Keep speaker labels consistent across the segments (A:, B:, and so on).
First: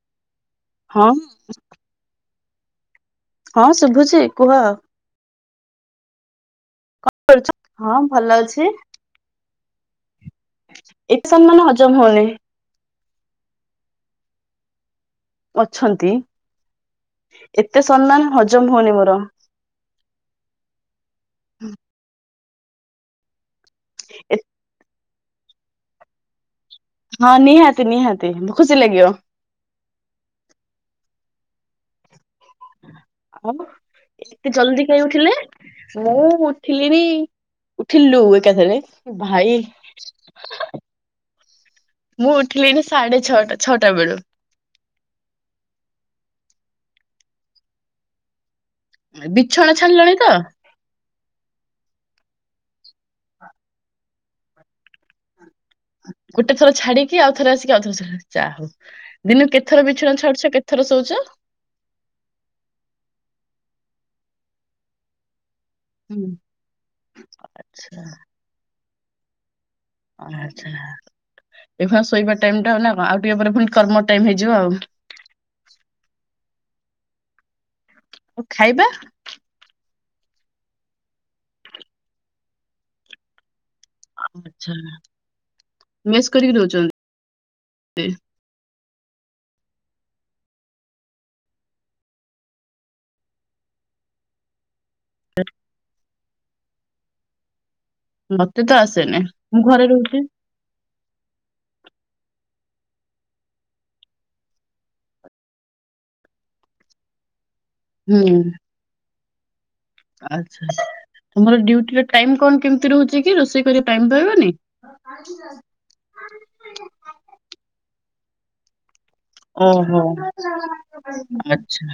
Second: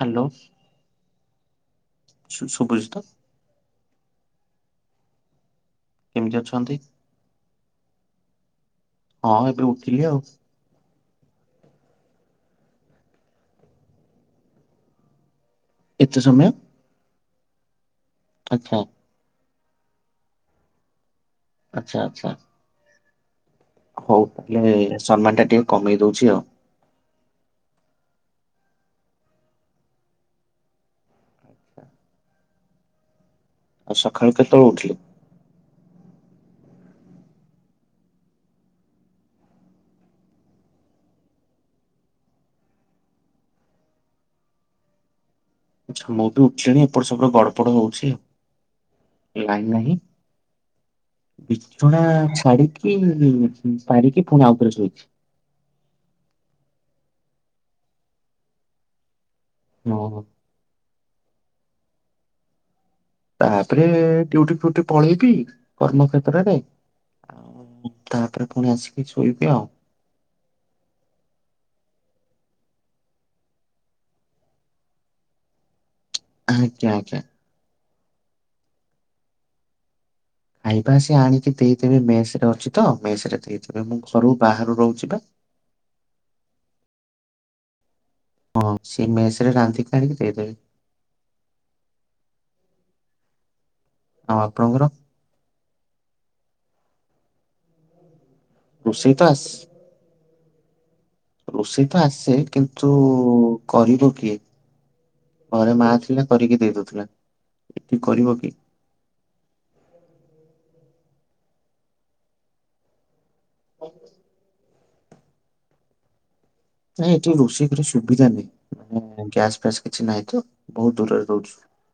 A: Hello.
B: ହଁ।
A: ଶୁଭୁଛି ତ?
B: ହଁ ଶୁଭୁଛି କୁହ?
A: କେମିତି ଅଛନ୍ତି?
B: କଣ କରୁଛ ହଁ, ଭଲ ଅଛି।
A: ହଁ ଏବେ ଉଠିଲି ଆଉ।
B: ଏତେ ସମୟ [unintelligible] ହଜମ ହଉନି। ଅଛନ୍ତି
A: ଏତେ ସମୟ
B: ଏତେ ସମ୍ମାନ ହଜମ
A: ଆଚ୍ଛା
B: ହଉନି ମୋର।
A: ଆଚ୍ଛା ଆଚ୍ଛା। ହଉ ଏ ସମ୍ମାନ ଟା ଟିକେ କମେଇ ଦଉଛି ଆଉ।
B: ହଁ ନିହାତି ନିହାତି ଖୁସି ଲାଗିବ। ଆଉ ଏତେ ଜଲଦି କାଇଁ ଉଠିଲେ? ମୁଁ ଉଠିଲିଣି ଉଠିଲୁ ଏକାଥରେ ଭାଇ
A: [inaudible]
B: ମୁଁ ଉଠିଲିଣି ସାଢେ ଛଅଟା ଛଅଟା ବେଳୁ।
A: ଆଚ୍ଛା ମୁଁ ବି ଉଠିଲିଣି ଏପଟ ସେପ ଗଡପଡ ହଉଚି।
B: ବିଛଣା ଛାଡିଲଣି ତ?
A: ବିଛଣା ଛାଡିକି ଉଁ ପାଡିକି ପୁଣି ଆଉ ଥରେ ଶୋଇଚି।
B: ଗୋଟେ ଥର ଛାଡିକି ଆଉ ଥରେ ଆସିକି ଆଉ ଥରେ ଯାହଉ ଦିନକୁ କେତେଥର ବିଛଣା
A: ହଁ
B: ଛାଡୁଛ କେ ଥର ଶୋଉଛ?
A: ତାପରେ ଡ୍ୟୁଟି ଫୁଟି ପଳେଇବି। କର୍ମକ୍ଷେତ୍ର ରେ ଆଉ ତାପରେ ପୁଣି ଆସିକି ଶୋଇବି ଆଉ।
B: ଆଚ୍ଛା ଏବେ କଣ ଶୋଇବା ଟାଇମ୍ ଟା ନା ଆଉ କଣ ଟିକେ ପରେ ପୁଣି କର୍ମ ଟାଇମ୍ ହେଇଯିବ ଆଉ।
A: ଆଜ୍ଞା ଆଜ୍ଞା।
B: ଆଉ ଖାଇବା?
A: ଖାଇବା ସେ ଆଣିକି ଦେଇଦେବେ ମେସ୍ ରେ ଅଛୁ ତ ମେସ୍ ରେ ଦେଇ [unintelligible]
B: ଆଚ୍ଛା ମେସ୍ କରିକି ରହୁଚନ୍ତି [unintelligible]
A: ହଁ ସେଏ ମେସ ରେ ରାନ୍ଧିକି ଆଣିକି ଦେଇଦେବେ। ଆଉ ଆପଣଙ୍କର?
B: [unintelligible] ମତେ ତ
A: ରୋଷେଇ
B: ଆସେନି
A: ଆସ
B: ମୁଁ ଘରେ ରହୁଚି।
A: ରୋଷେଇ ତ ଆସେ କିନ୍ତୁ କରିବ କିଏ। ଘରେ ମା ଥିଲା କରିକି ଦେଇ ଦଉଥିଲା ଏଠି
B: ହୁଁ
A: କରିବ କିଏ।
B: ଆଚ୍ଛା ଆଚ୍ଛା ତମର ଡ୍ୟୁଟି ଟାଇମ୍ କଣ କେମିତି ରହୁଚି କି ରୋଷେଇ କରିବା ଟାଇମ୍ ପାଇବନି? [unintelligible]
A: ନାଇଁ ଏଠି ରୋଷେଇ କରିଆ ସୁବିଧା ନାଇଁ। ମାନେ ଗ୍ୟାସ୍ ଫ୍ୟାସ୍
B: ଓହୋ
A: କିଛି ନାହିଁ ତ ବହୁତ୍ ଦୂରରେ ରହୁଚୁ।
B: ଆଚ୍ଛା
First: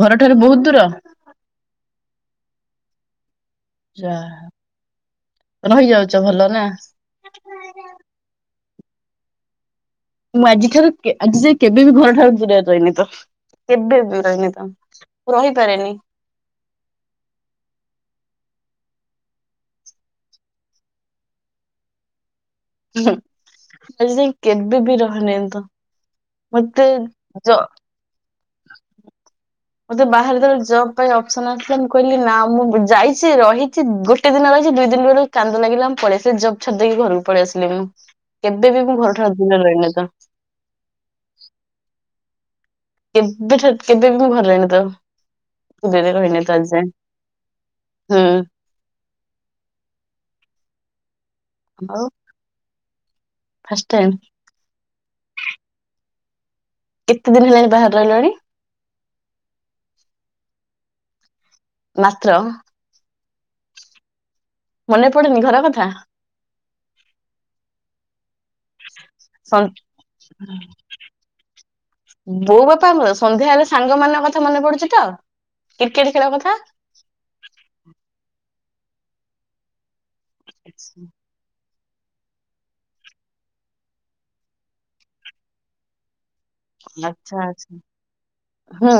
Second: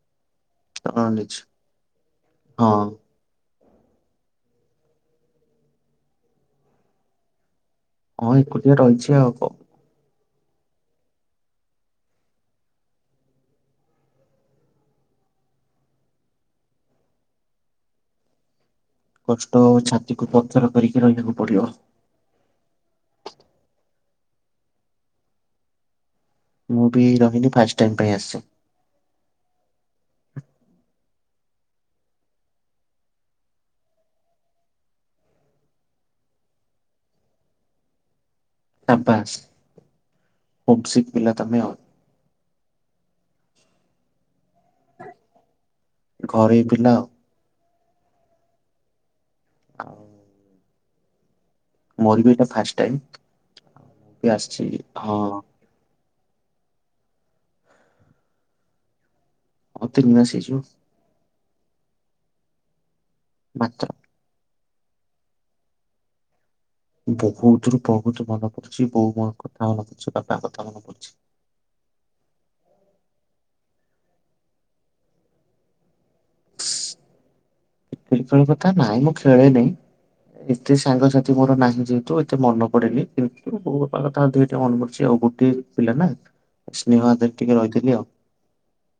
B: ଘରଠାରୁ ବହୁତ୍ ଦୂର?
A: ନିଜେ ହଁ।
B: ଯା ରହିଯାଉଚ ଭଲ ନା? [unintelligible]
A: ହଁ ଏକୁଟିଆ ରହିଚି ଆଉ କ
B: ମୁଁ ଆଜିଠାରୁ କେ ଆଜି ଯାଏ କେବେ ବି ଘର ଠାରୁ ଦୂରରେ ରହନି। ତ କେବେ ବି ରହନି ତ ରହିପାରେନି।
A: କଷ୍ଟ ଛାତିକୁ ପଥର କରିକି ରହିବାକୁ ପଡିବ।
B: ହୁଁ ଆଜି ଯାଏଁ କେବେ ବି ରହନେଇ ତ
A: ମୁଁ
B: ମତେ
A: ବି ରହିନି
B: ଜ
A: ଫାଷ୍ଟ ଟାଇମ ପାଇଁ ଆସଚି।
B: [unintelligible] ମୋତେ ବାହାରେ ଯେତେବେଳେ ଜବ ପାଇଁ ଅପସନ ଆସିଥିଲା ମୁଁ କହିଲି ନା, ମୁଁ ଯାଇଚି, ରହିଚି ଗୋ ଗୋଟେ ଦିନ ରହିଚି ଦୁଇ ଦିନ ବେଳକୁ କାନ୍ଦ ଲାଗିଲା ମୁଁ ପଳେଇ ଆସିଲି। ଜବ ଛାଡ଼ି ଦେଇକି ଘରକୁ ପଳେଇ ଆସିଲି ମୁଁ। କେବେ ବି ମୁଁ ଘରଠାରୁ ଦିନେ ରହିନି ତ।
A: ହୋମ ସିକ ପିଲା ତମେ ଆଉ।
B: କେବେଠୁ କେବେ ବି ମୁଁ ଘରେ ରହିନି ତ କେବେ ବି ରହିନି ତ
A: ଘରୋଇ
B: ଆଜି
A: ପିଲା
B: ଯାଏଁ।
A: ଆଉ।
B: ହୁଁ।
A: [unintelligible]
B: ଆଉ
A: ମୋର ବି ଏଇଟା ଫାଷ୍ଟ ଟାଇମ।
B: ଫାଷ୍ଟ ଟାଇମ୍
A: ମୁଁ ଆସିଛି ହଁ
B: କେତେ ଦିନ ହେଲାଣି ବାହାରେ ରହିଲଣି?
A: ହ ତିନି ମାସ ହେଇ ଯିବ।
B: ମାତ୍ର?
A: ମାତ୍ର
B: ମନେ ପଡେନି ଘର କଥା?
A: ବହୁତ ରୁ ବହୁତ ମନେ ପଡୁଛି। ବୋଉ ମୋ
B: ସନ୍
A: କଥା ମନେ ପଡୁଛି, ବାପାଙ୍କ କଥା ମନେ ପଡୁଛି।
B: ବୋଉ ବାପା ଆମର ସନ୍ଧ୍ୟା ହେଲେ ସାଙ୍ଗ ମାନଙ୍କ କଥା ମନେ ପଡୁଛି ତ! କ୍ରିକେଟ ଖେଳ କଥା?
A: କ୍ରିକେଟ୍ ଖେଳ କଥା। ନାଇଁ ମୁଁ ଖେଳେନେଇ ଏତେ ସାଙ୍ଗସା ମୋର ନାହିଁ ଯେହେତୁ ଏତେ ମନେ ପଡ଼େନି କିନ୍ତୁ ବୋଉ ବାପା କଥା ଅଧିକ ଟିକେ ମନେ ପଡୁଛି ଆଉ ଗୋଟିଏ ପିଲା ନା। ସ୍ନେହ ଆଦର
B: ଆଚ୍ଛା
A: ଟିକେ
B: ଆଚ୍ଛା
A: ରହିଥିଲି ଆଉ।
B: ହୁଁ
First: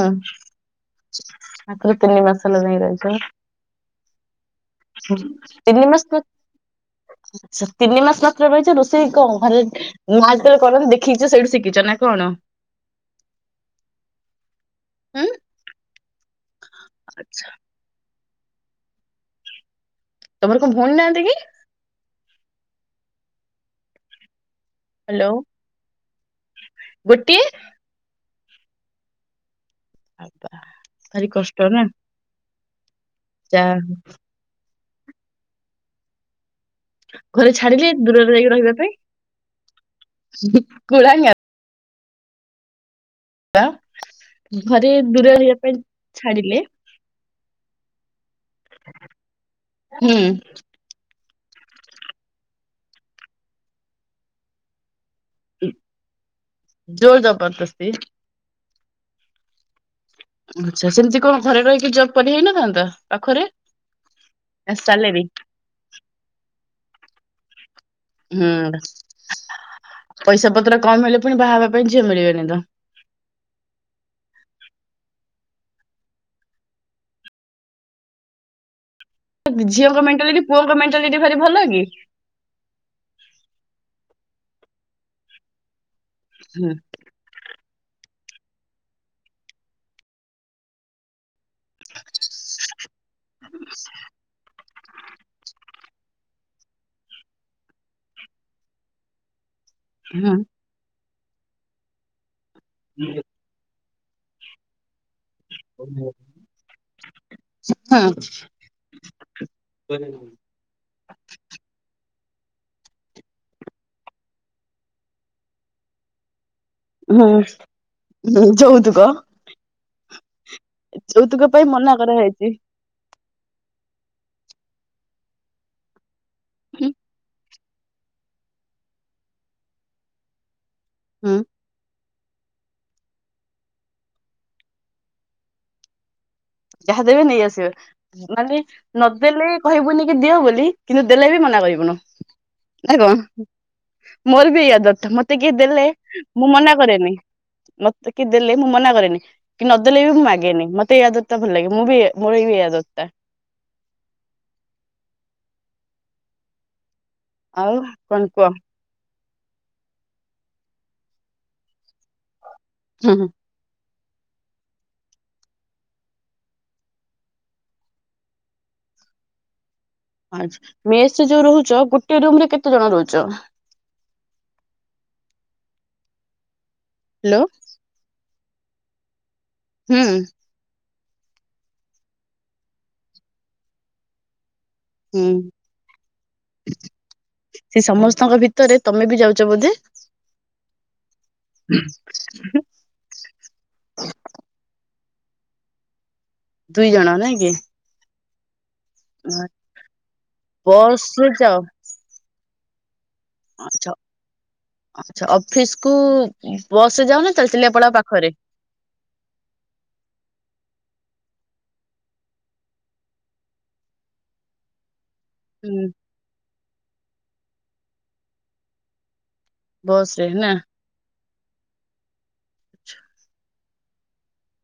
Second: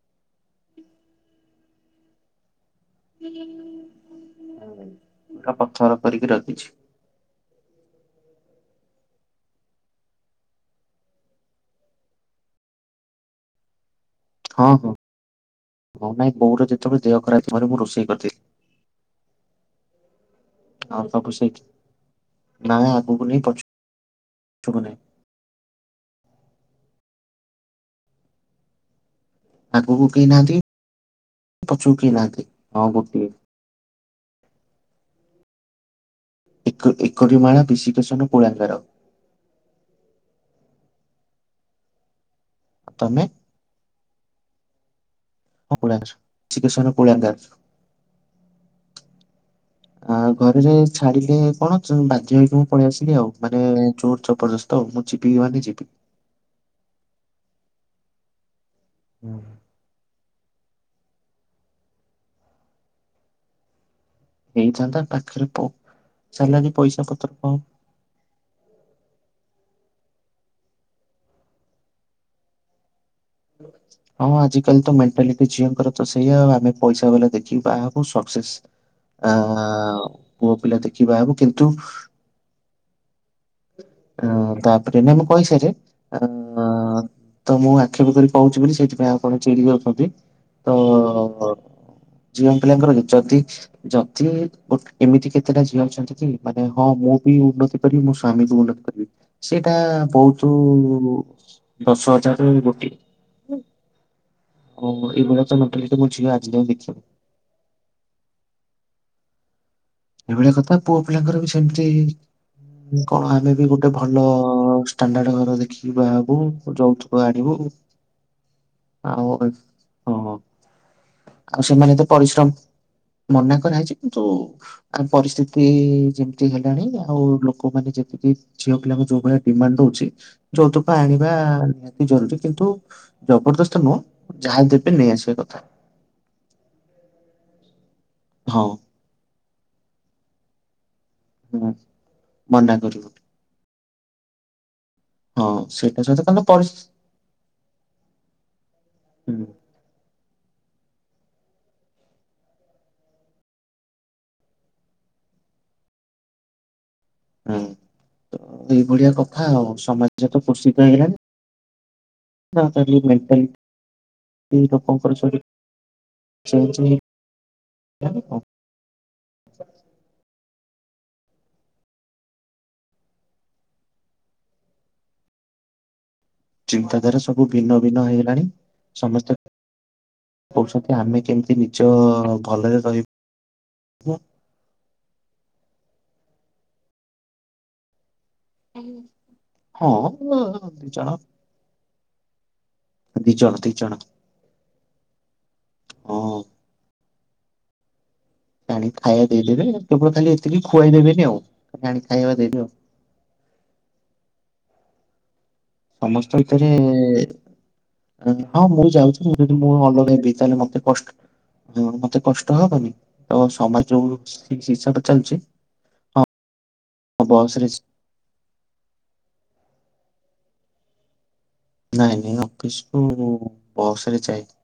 B: ଆଗରେ ତିନି ମାସ ହେଲା ଯାଇ ରହିଛି।
A: ପୁରା
B: ତିନି
A: ପଥର
B: ମା
A: କରିକି ରଖିଛି
B: ଆଛା ତିନି ମାସ ମାତ୍ର ରହିଛି ରୋଷେଇ କଣ ଘରେ ମାଆ ଯେତେବେଳେ କରନ୍ତି, ଦେଖିଛ ସେଇଠୁ ଶିଖିଛ ନା କଣ?
A: ହଁ।
B: ଉଁ
A: ହଉ ନାଇଁ ବୋଉର ଯେତେବେଳେ ଦେହ ଖରାପ ଥାଏ ତ ମୁଁ ରୋଷେଇ କରିଦିଏ।
B: ତମର କଣ ଭଉଣୀ
A: ଆ
B: ନାହାନ୍ତି କି?
A: ତାକୁୁ ସେଇକି ନାଇ ଆଗକୁ ନାହିଁ ପଛ ପଛକୁ ନାହିଁ।
B: ହ୍ୟାଲୋ। ଗୋଟିଏ
A: ଆଗକୁ କେହି ନାହାନ୍ତି,
B: ଭାରି କଷ୍ଟ ନା
A: ପଛକୁ କେହି ନାହାନ୍ତି। ହଁ ଗୋଟିଏ।
B: ଯା ହୋଉ।
A: ଏକ ଏକଟି
B: ଘରେ
A: ମାଳା
B: ଛାଡିଲେ ଦୂରରେ
A: ବିଶିକେଶନ
B: ଯାଇକି
A: କୁଳାଙ୍ଗାର
B: ରହିବା ପାଇଁ କୁଳାଗ୍ନାର।
A: ତମେ
B: ଘରେ ଦୂର
A: ହପ ଚିକିତ୍ସନ ପଙ୍କାର୍ [unintelligible] ଆ
B: ହୁଁ
A: ଘରେ ଯାଇ ଛାଡିଲେ କଣ ବାଧ୍ୟ ହେଇକି ମୁଁ ପଳେଇ ଆସିଲି ଆଉ ମାନେ ଜୋର ଜବରଦସ୍ତ ତଉ ମୁଁ ଯିବିି ମାନେ ଯିବି।
B: ଜୋର ଜବରଦସ୍ତି।
A: ହୁଁ।
B: ଆଚ୍ଛା। ସେମିତି କଣ ଘରେ ରହିକି ଜବ୍ କରି ହେଇନଥାନ୍ତା ପାଖରେ?
A: ହେଇଥାନ୍ତା
B: ସାଲେରୀ
A: ପାଖରେ ପ ସାଲାରୀ ପଇସା ପତ୍ର କ
B: ହୁଁ। ପଇସା ପତ୍ର କମ ହେଲେ ପୁଣି ବାହା ହେବା ପାଇଁ ଝିଅ ମିଳିବନି ତ।
A: ହଁ। ଆଜିକାଲି ତ ମେଣ୍ଟାଲିଟି ଝିଅଙ୍କର ତ ସେଇଆଉ। ଆମେ ପଇସା ବାଲା ଦେଖିକି ବାହା ହକୁ ସକ୍ସେସ୍ [unintelligible]
B: ଝିଅଙ୍କ ମେଣ୍ଟାଲିଟି
A: ପୁଅ
B: ପୁଅଙ୍କ
A: ପିଲା ଦେଖିକି
B: ମେଣ୍ଟାଲିଟି
A: ବାହା ହବୁ
B: ଭାରି ଭଲ
A: କିନ୍ତୁ
B: କି?
A: ତାପରେ ଆମେ କହିସାରେ ଆ
B: ହୁଁ
A: ତ ମୁଁ ଆକ୍ଷେପ କରି କହୁଛି ବୋଲି ସେଇଥିପାଇଁ ଆପଣ ଚିଡି ଯାଉଛନ୍ତି ତ ଝିଅ ପିଲାଙ୍କର ଯଦି ଯଦି ବଟ ଏମିତି କେତେଟା ଝିଅ ଅଛନ୍ତି କି ମାନେ ହଁ ମୁଁ ବି ଉନ୍ନତି କରିବି ମୋ ସ୍ଵାମୀ ବି ଉନ୍ନତି କରିବି? ସେଟା
B: ହୁଁ
A: ବହୁତ ଦଶ ହଜାରରୁ ଗୋଟିଏ
B: [unintelligible]
A: ହ ଏଇଭଳିଆ ତ ମେଣ୍ଟାଲିଟି ମୋ ଝିଅ ଆଜି ଯାଏ ଦେଖିନି।
B: ହଁ।
A: ଏଇଭଳିଆ କଥା ପୁଅ ପିଲାଙ୍କର ବି ସେମିତି କଣ ଆମେ ବି ଗୋଟେ ଭଲ ଷ୍ଟାଣ୍ଡାଡ ଘର ଦେଖିକି ବାହା ହେବୁ? ଯୌତୁକ
B: ହୁଁ
A: ଆଣିବୁ
B: ଯୌତୁକ
A: ଆଉ ହଁ
B: ଯୌତୁକ
A: ଆଉ
B: ପାଇଁ ମନା
A: ସେମାନେ ତ
B: କରାହେଇଛି।
A: ପରିଶ୍ରମ ମନା କରାହେଇଛି କିନ୍ତୁ ଆ ପରିସ୍ଥିତି ଯେମତି ମିତି ହେଲାଣି ଆଉ ଲୋକମାନେ ଯେତିକି ଝିଅ ପିଲାଙ୍କୁ ଯୋଉ ଭଳିଆ ଡିମାଣ୍ଡ ଦଉଛି ଯୌତୁକ ଆଣିବା
B: ହୁଁ
A: ନିହା ତି ଜରୁରୀ କିନ୍ତୁ ଜବରଦସ୍ତ ନୁହଁ ଯାହା ଦେବେ ନେଇ ଆସିବା କଥା।
B: ଯାହା ଦେବେ ନେଇଆସିବ ମାନେ
A: ହଁ
B: ନଦେଲେ କହିବୁନି କି ଦିଅ ବୋଲି କିନ୍ତୁ ଦେଲେ ବି ମନା
A: ହୁଁ
B: କରିବୁନୁ
A: ମନା
B: ନାଇ
A: କରିବୁ
B: କଣ ମୋର ବି ଏଇଆ ମତ ମତେ
A: ହଁ
B: କିଏ ଦେଲେ
A: ସେଇଟା ସହିତ କାରଣ
B: ମୁଁ
A: ପରି
B: ମନା କରେନି। ମତେ କିଏ ଦେଲେ ମୁଁ ମନା କରେନି
A: ହୁଁ
B: କି ନଦେଲେ ବି ମୁଁ ମାଗେନି। ମତେ ତ ଭଲ ଲାଗେ। ମୁଁ ବି ଏ ମୋର ବିି ଏଇ ଆଦତ ଟା। ଆଉ କଣ କୁହ?
A: ଏଇଭଳିିଆ କଥା ଆଉ। ସମାଜ ତ କୋଷିତ ହେଇଗଲାଣି।
B: ହୁଁ ହୁଁ
A: [unintelligible] ଏ ଲୋକଙ୍କର ଚ ଚାଛିଉ
B: ଆ ମେସ୍ ଯୋଉ ରହୁଛ, ଗୋଟେ ରୁମ ରେ କେତେ ଜଣ ରହୁଛ?
A: ଚିନ୍ତାଧାରା
B: ହ୍ୟାଲୋ
A: ସବୁ ଭିନ୍ନ ଭିନ୍ନ ହେଇଗଲାଣି। ସମସ୍ତେ
B: ହୁଁ।
A: କହୁଛନ୍ତି ଆମେ କେମିତି ନିଜ ଭଲରେ ରହିବ
B: ହୁଁ ସେ ସମସ୍ତଙ୍କ ଭିତ ତରେ ତମେ ବି ଯାଉଛ ବୋଧେ?
A: ହଁ ଦି ଜଣ ଦି ଜଣ ଦି ଜଣ। ହଁ।
B: ଦୁଇ ଜଣ ନାଇକି?
A: ଆଣି ଖାଇବା ଦେଇଦେବେ କେବଳ ଖାଲି ଏତିକି ଖୁଆଇଦେବେନି
B: ବସରେ
A: ଆଉ
B: ଯାଅ
A: ଆଣି ଖାଇବା ଦେଇଦେବେ ଆଉ।
B: ଆଚ୍ଛା ଆଛା ଅଫିସ କୁ
A: ସମସ୍ତ ଭିତରେ
B: ବସରେ ଯାଉନା ଚାଲି ଚାଲିକି ପଳାଅ ପାଖରେ?
A: ହଁ ମୁଁ ଯାଉଛି ଯଦି ମୁଁ ଅଲଗ ହେବି ତାହେଲେ ମତେ କଷ୍ଟ ମତେ କଷ୍ଟ ହବନି ତ ସମାଜ ଯୋଉ ହିସାବରେ ଚାଲିଛି
B: ହୁଁ।
A: ହଁ ବସରେ
B: ବସରେ ନା
A: ନାଇଁ ନାଇଁ ଅଫିସକୁୁ ମୁଁ ବସ ରେ ଯାଇଛି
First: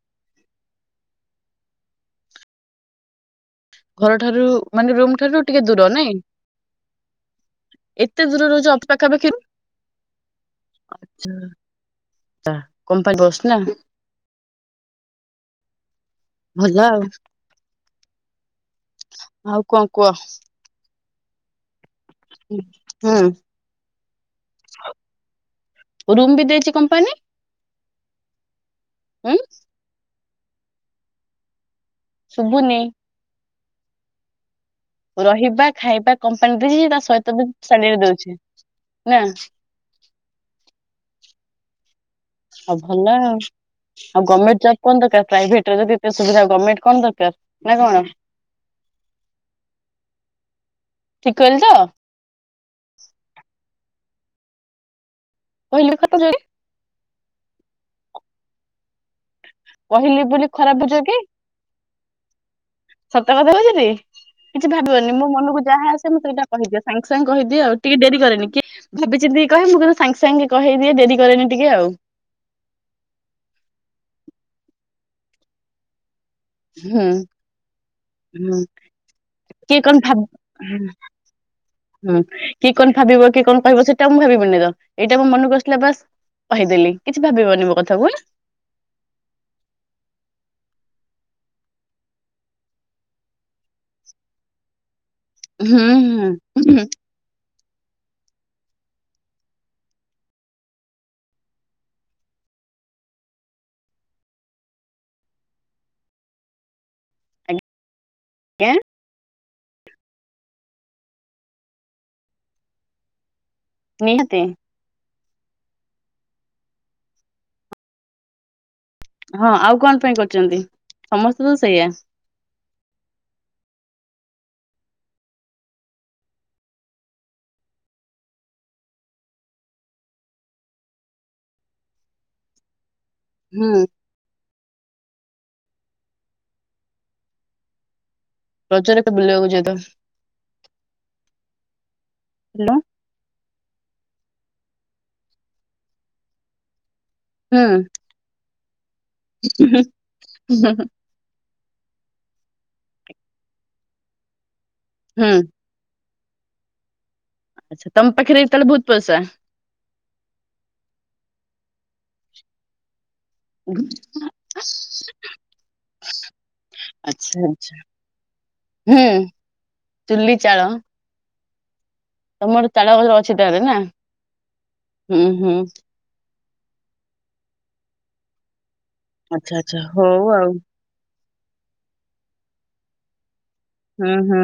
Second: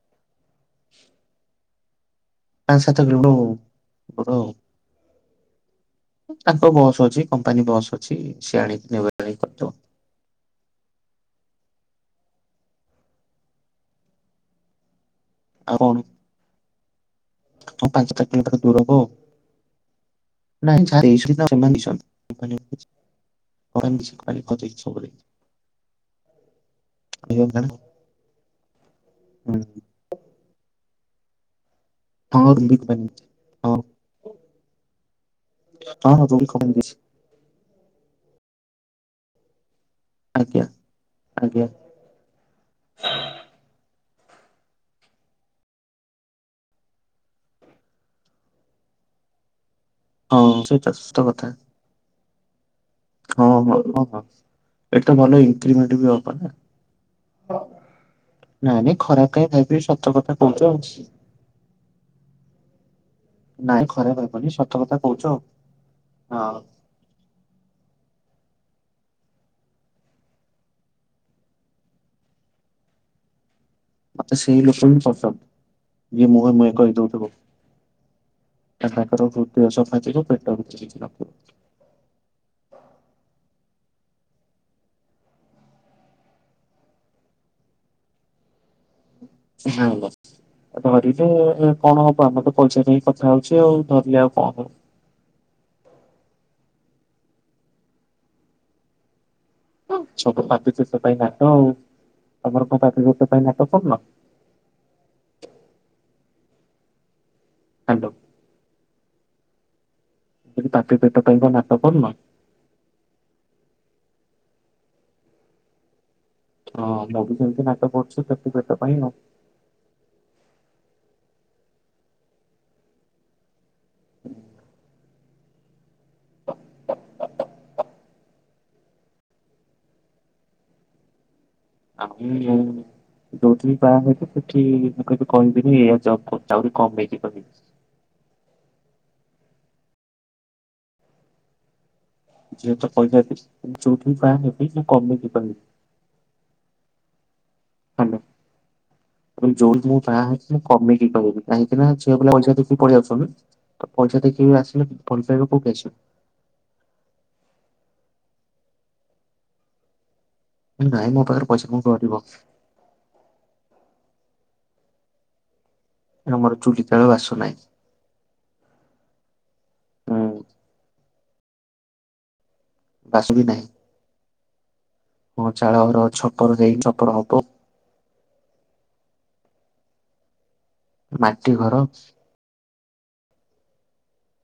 A: ପାଞ୍ଚ ସାତକିଲୋମିଟର ହବ ଆଉଁ।
B: ଘର ଠାରୁ ମାନେ ରୁମ ଠାରୁ ଟିକେ ଦୂର ନାଇଁ
A: ତାଙ୍କ ବସ୍ ଅଛି କମ୍ପାନୀ ବସ୍ ଅଛି
B: ଏତେ ଦୂର
A: ସି
B: ରହୁଛ ଅଫିସ
A: ଆଣିକି ନେବା ଆଣିବା କରିଦବ।
B: ଆଚ୍ଛା କମ୍ପାନୀ ବସ୍ ନାଁ
A: ଆଉ କଣ?
B: ଭଲ ଆଉଁ।
A: ହଁ ପାଞ୍ଚ ସାତ କିଲୋମିଟର ଦୂର ହବ
B: ଆଉ କଣ କୁହ?
A: ନାଇଁ ଚାରିସୀ ଦବେ କିସ? ପାନ କତ ଇଛ
B: ରୁମ୍ ବି ଦେଇଛି କମ୍ପାନୀ।
A: ଝୁନା
B: ଉଁ
A: [inaudible] ହ ର
B: ଶୁଭୁନି।
A: ହଉ
B: ରହିବା ଖାଇବା କମ୍ପାନୀରେ ହିଁ ତା ସହିତ ବି ସାଲେରୀ ଦଉଛି ନାଁ।
A: ଆଜ୍ଞା ଆଜ୍ଞା।
B: ଆଉ ଭଲ ଆଉଁ। ଆଉ ଗରମେଣ୍ଟ ଜବ୍ କଣ ଦରକାର ପ୍ରାଇଭେଟରେ ଯଦି ଏତେ ସୁବିଧା ଗରମେଣ୍ଟ କଣ ଦରକାର ନାଁ କଣ?
A: ହଁ ଓ ସେଇଟା ତ ସତ
B: ଠିକ
A: କଥା।
B: କହିଲି ତ
A: ହଁ ହଁ ହଁ ହଁ ଏଟା ଭଲ
B: କହିଲି
A: ଇନକ୍ରିମେଣ୍ଟ ବି
B: ଖରାପ,
A: ହବ ନାଁ। ନାଇଁ ନାଇଁ ଖରାପ କାହିଁ ଭାବି ସତ
B: କହିଲି
A: କଥା
B: ବୋଲି
A: କହୁଛ
B: ଖରାପ ବୁଝ
A: ଆଉଁ।
B: କି? ସତ କଥା ହେଲା ନାଁ
A: ନାଇଁ
B: ନାହିଁ।
A: ଖରାପ ଭାବନି
B: କିଛି
A: ସତ କଥା
B: ଭାବିବନି
A: କହୁଛ
B: ମୋ
A: ଆଉ
B: ମନକୁ ଯାହା ଆସେ ମୁଁ ସେଇଟା
A: ହଁ।
B: କହିଦିଏ। ସାଙ୍ଗେ ସାଙ୍ଗେ କହିଦିଏ ଆଉଁ ଟିକେ ଡେରି କରେନି କି ଭାବି ଚିନ୍ତି କହେ ମୁଁ କିନ୍ତୁ ସାଙ୍ଗେ ସାଙ୍ଗେ କହିଦିଏ ଡେରି କରେନି ଟିକେ ଆଉ
A: ମୋତେ ସେଇ ଲୋକ ହିଁ ପସନ୍ଦ ଯିଏ ମୁହେଁ ମୁହେଁ
B: ହୁଁ
A: କହିଦଉଥିବ।
B: ହୁଁ
A: ତା ତାଙ୍କର ହୃଦୟ
B: କିଏ କଣ
A: ସଫା ଥିବ
B: ଭାବ
A: ପେଟ ଭିତରେ କିଛି ନଥିବ।
B: ହୁଁ କି କଣ ଭାବିବ କି କଣ କହିବ ସେଇଟା ମୁଁ ଭାବିବିନି ତ ଏଇଟା ମୋ ମନକୁ ଆସିଲା ବାସ କହିଦେଲି କିଛି ଭାବିବନି ମୋ କଥା କୁ ହେଲା।
A: ସାଙ୍ଗ ଧରିନେ କଣ ହବ ଆମର ତ ପଇସା ପାଇଁ କଥା ହଉଛେଁ ଆଉ ଧରିଲେ ଆଉ କଣ ହବ?
B: ହୁଁ ହୁଁ। ହୁଁ
A: ସବୁ ପାପି ପେଟ ପାଇଁ ନାଟ ଆଉ ତମର କଣ ପାପି ପେଟ ପାଇଁ ନାଟ କରୁନ? ହ୍ୟାଲୋ।
B: ଆଜ୍ଞା।
A: ମୁଁ କହିଲି ପାପି ପେଟ ପାଇଁ କଣ ନାଟ କରୁନ?
B: ନିହାତି।
A: ହଁ ସବୁ ଯେମିତି ନାକ କରୁଛ ପାପି ପେଟ ପାଇଁ ଆଉ।
B: ହଁ ଆଉ କଣ ପାଇଁ କରିଛନ୍ତି ସମସ୍ତେ ତ ସେଇଆ।
A: ହୁଁ ଆଗରୁ ଯୋଉ
B: ହୁଁ
A: ଯୋଉଁଠି ବାହାହେଇଥିଲୁ। ସେଠି ମୁଁ କେବେ କହିବିନି ଏଇଆ ଜବ କର ଆହୁରି କମେଇକି କହିବି।
B: ରଜରେ ତ ବୁଲିବାକୁ ଯାଏଁ ତ। ହ୍ୟାଲୋ
A: ସିଏତ ତ କହିଲାନି ଯୋଉଁଥିପାଇଁ ମୁଁ ବି କମେଇକି କହିବି। ହୁଁ। ମୁଁ କହିଲି
B: ହୁଁ
A: ଯୋଉଠି ମୁଁ ବାହାହେବି କମେଇକି ଠିଁକୀ କହିଲେ ବି କାହିଁକି ନାଁ ଝିଅ ପିଲା ପଇସା ଦେଖି ପଳେଇଆସଛନ୍ତି ତ ପଇସା ଦେଖିକି ଆସିଲେ। ଭଲ
B: ହୁଁ
A: ପାଇବା କୋଉଠୁଁ ଆସିବ।
B: ଆଚ୍ଛା, ତମ ପାଖରେ ତାହେଲେ ବହୁତ୍ ପଇସା?
A: ନାଇଁ ମୋ ପାଖରେ ପଇସା କଣ କରିବ?
B: [unintelligible] ଆଚ୍ଛା
A: ଆମର ଚୁଲି ଚାଳ ବାସ ନାହିଁ
B: ଆଚ୍ଛା। ହୁଁ ଚୁଲି
A: ହୁଁ
B: ଚାଳ ତମ ଘରେ ତାଳ ଗଛ
A: ବାସ
B: ଅଛି ତାହେଲେ ନା? ହୁଁ
A: ହଁ
B: ହୁଁ
A: ଚାଳ ଘର ଛପର ଦେଇ ଛପର ହବ।
B: ଆଚ୍ଛା ଆଚ୍ଛା, ହଉ ଆଉ।
A: ମାଟି ଘର
B: ହୁଁ, ହୁଁ।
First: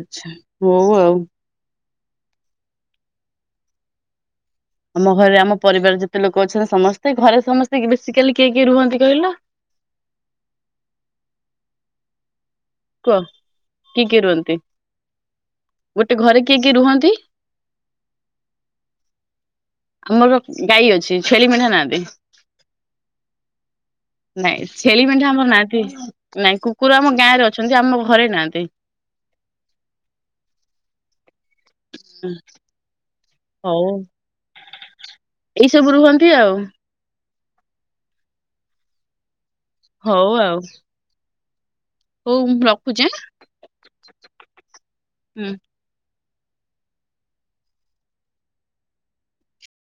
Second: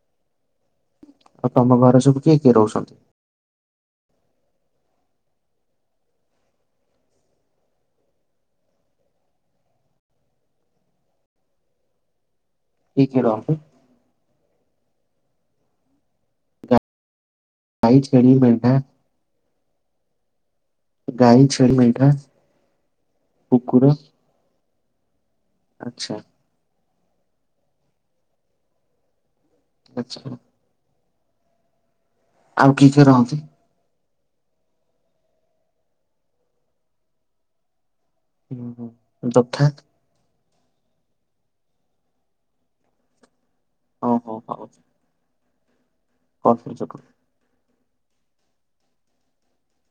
B: ଆଚ୍ଛା। ହଉ ଆଉ।
A: ଆଉ ତମ ଘରେ ସବୁ କିଏ କିଏ ରହୁଛନ୍ତି?
B: ଆମ ଘରେ ଆମ ପରିବାର ଯେତେ ଲୋକ ଅଛନ୍ତି ସମସ୍ତେ ଘରେ ସମସ୍ତେ ବେଶୀ କାଲି କିଏ କିଏ ରୁହନ୍ତି କହିଲ
A: କିଏ କିଏ
B: କୁହ
A: ରୁହନ୍ତି?
B: କିଏ କିଏ ରୁହନ୍ତି? ଗୋଟେ ଘରେ କିଏ କିଏ ରୁହନ୍ତି?
A: ଗାଈ, ଛେଳି, ମେଣ୍ଡା
B: ଆମର ଗାଈ ଅଛି, ଛେଳି, ମେଣ୍ଢା ନାହାନ୍ତି।
A: କୁକୁର
B: ନାଇଁ ଛେଳି ମେଣ୍ଢା ଆମର ନାହାନ୍ତି।
A: ଆଚ୍ଛା
B: ନାଇଁ କୁକୁର ଆମ ଗାଁ ରେ ଅଛନ୍ତି ଆମ ଘରେ ନାହାନ୍ତି।
A: ଆଚ୍ଛା
B: ହୁଁ
A: ଆଉ କିିଏ କିଏ ରହନ୍ତି?
B: ହଉ, ଏଇସବୁ ରୁହନ୍ତି ଆଉ।
A: ଓହୋ ତଥା
B: ହଉ ଆଉ। ହଉ ମୁଁ ରଖୁଛି ଆ।
A: ହଉ ହଉ
B: ହୁଁ।
A: [unintelligible]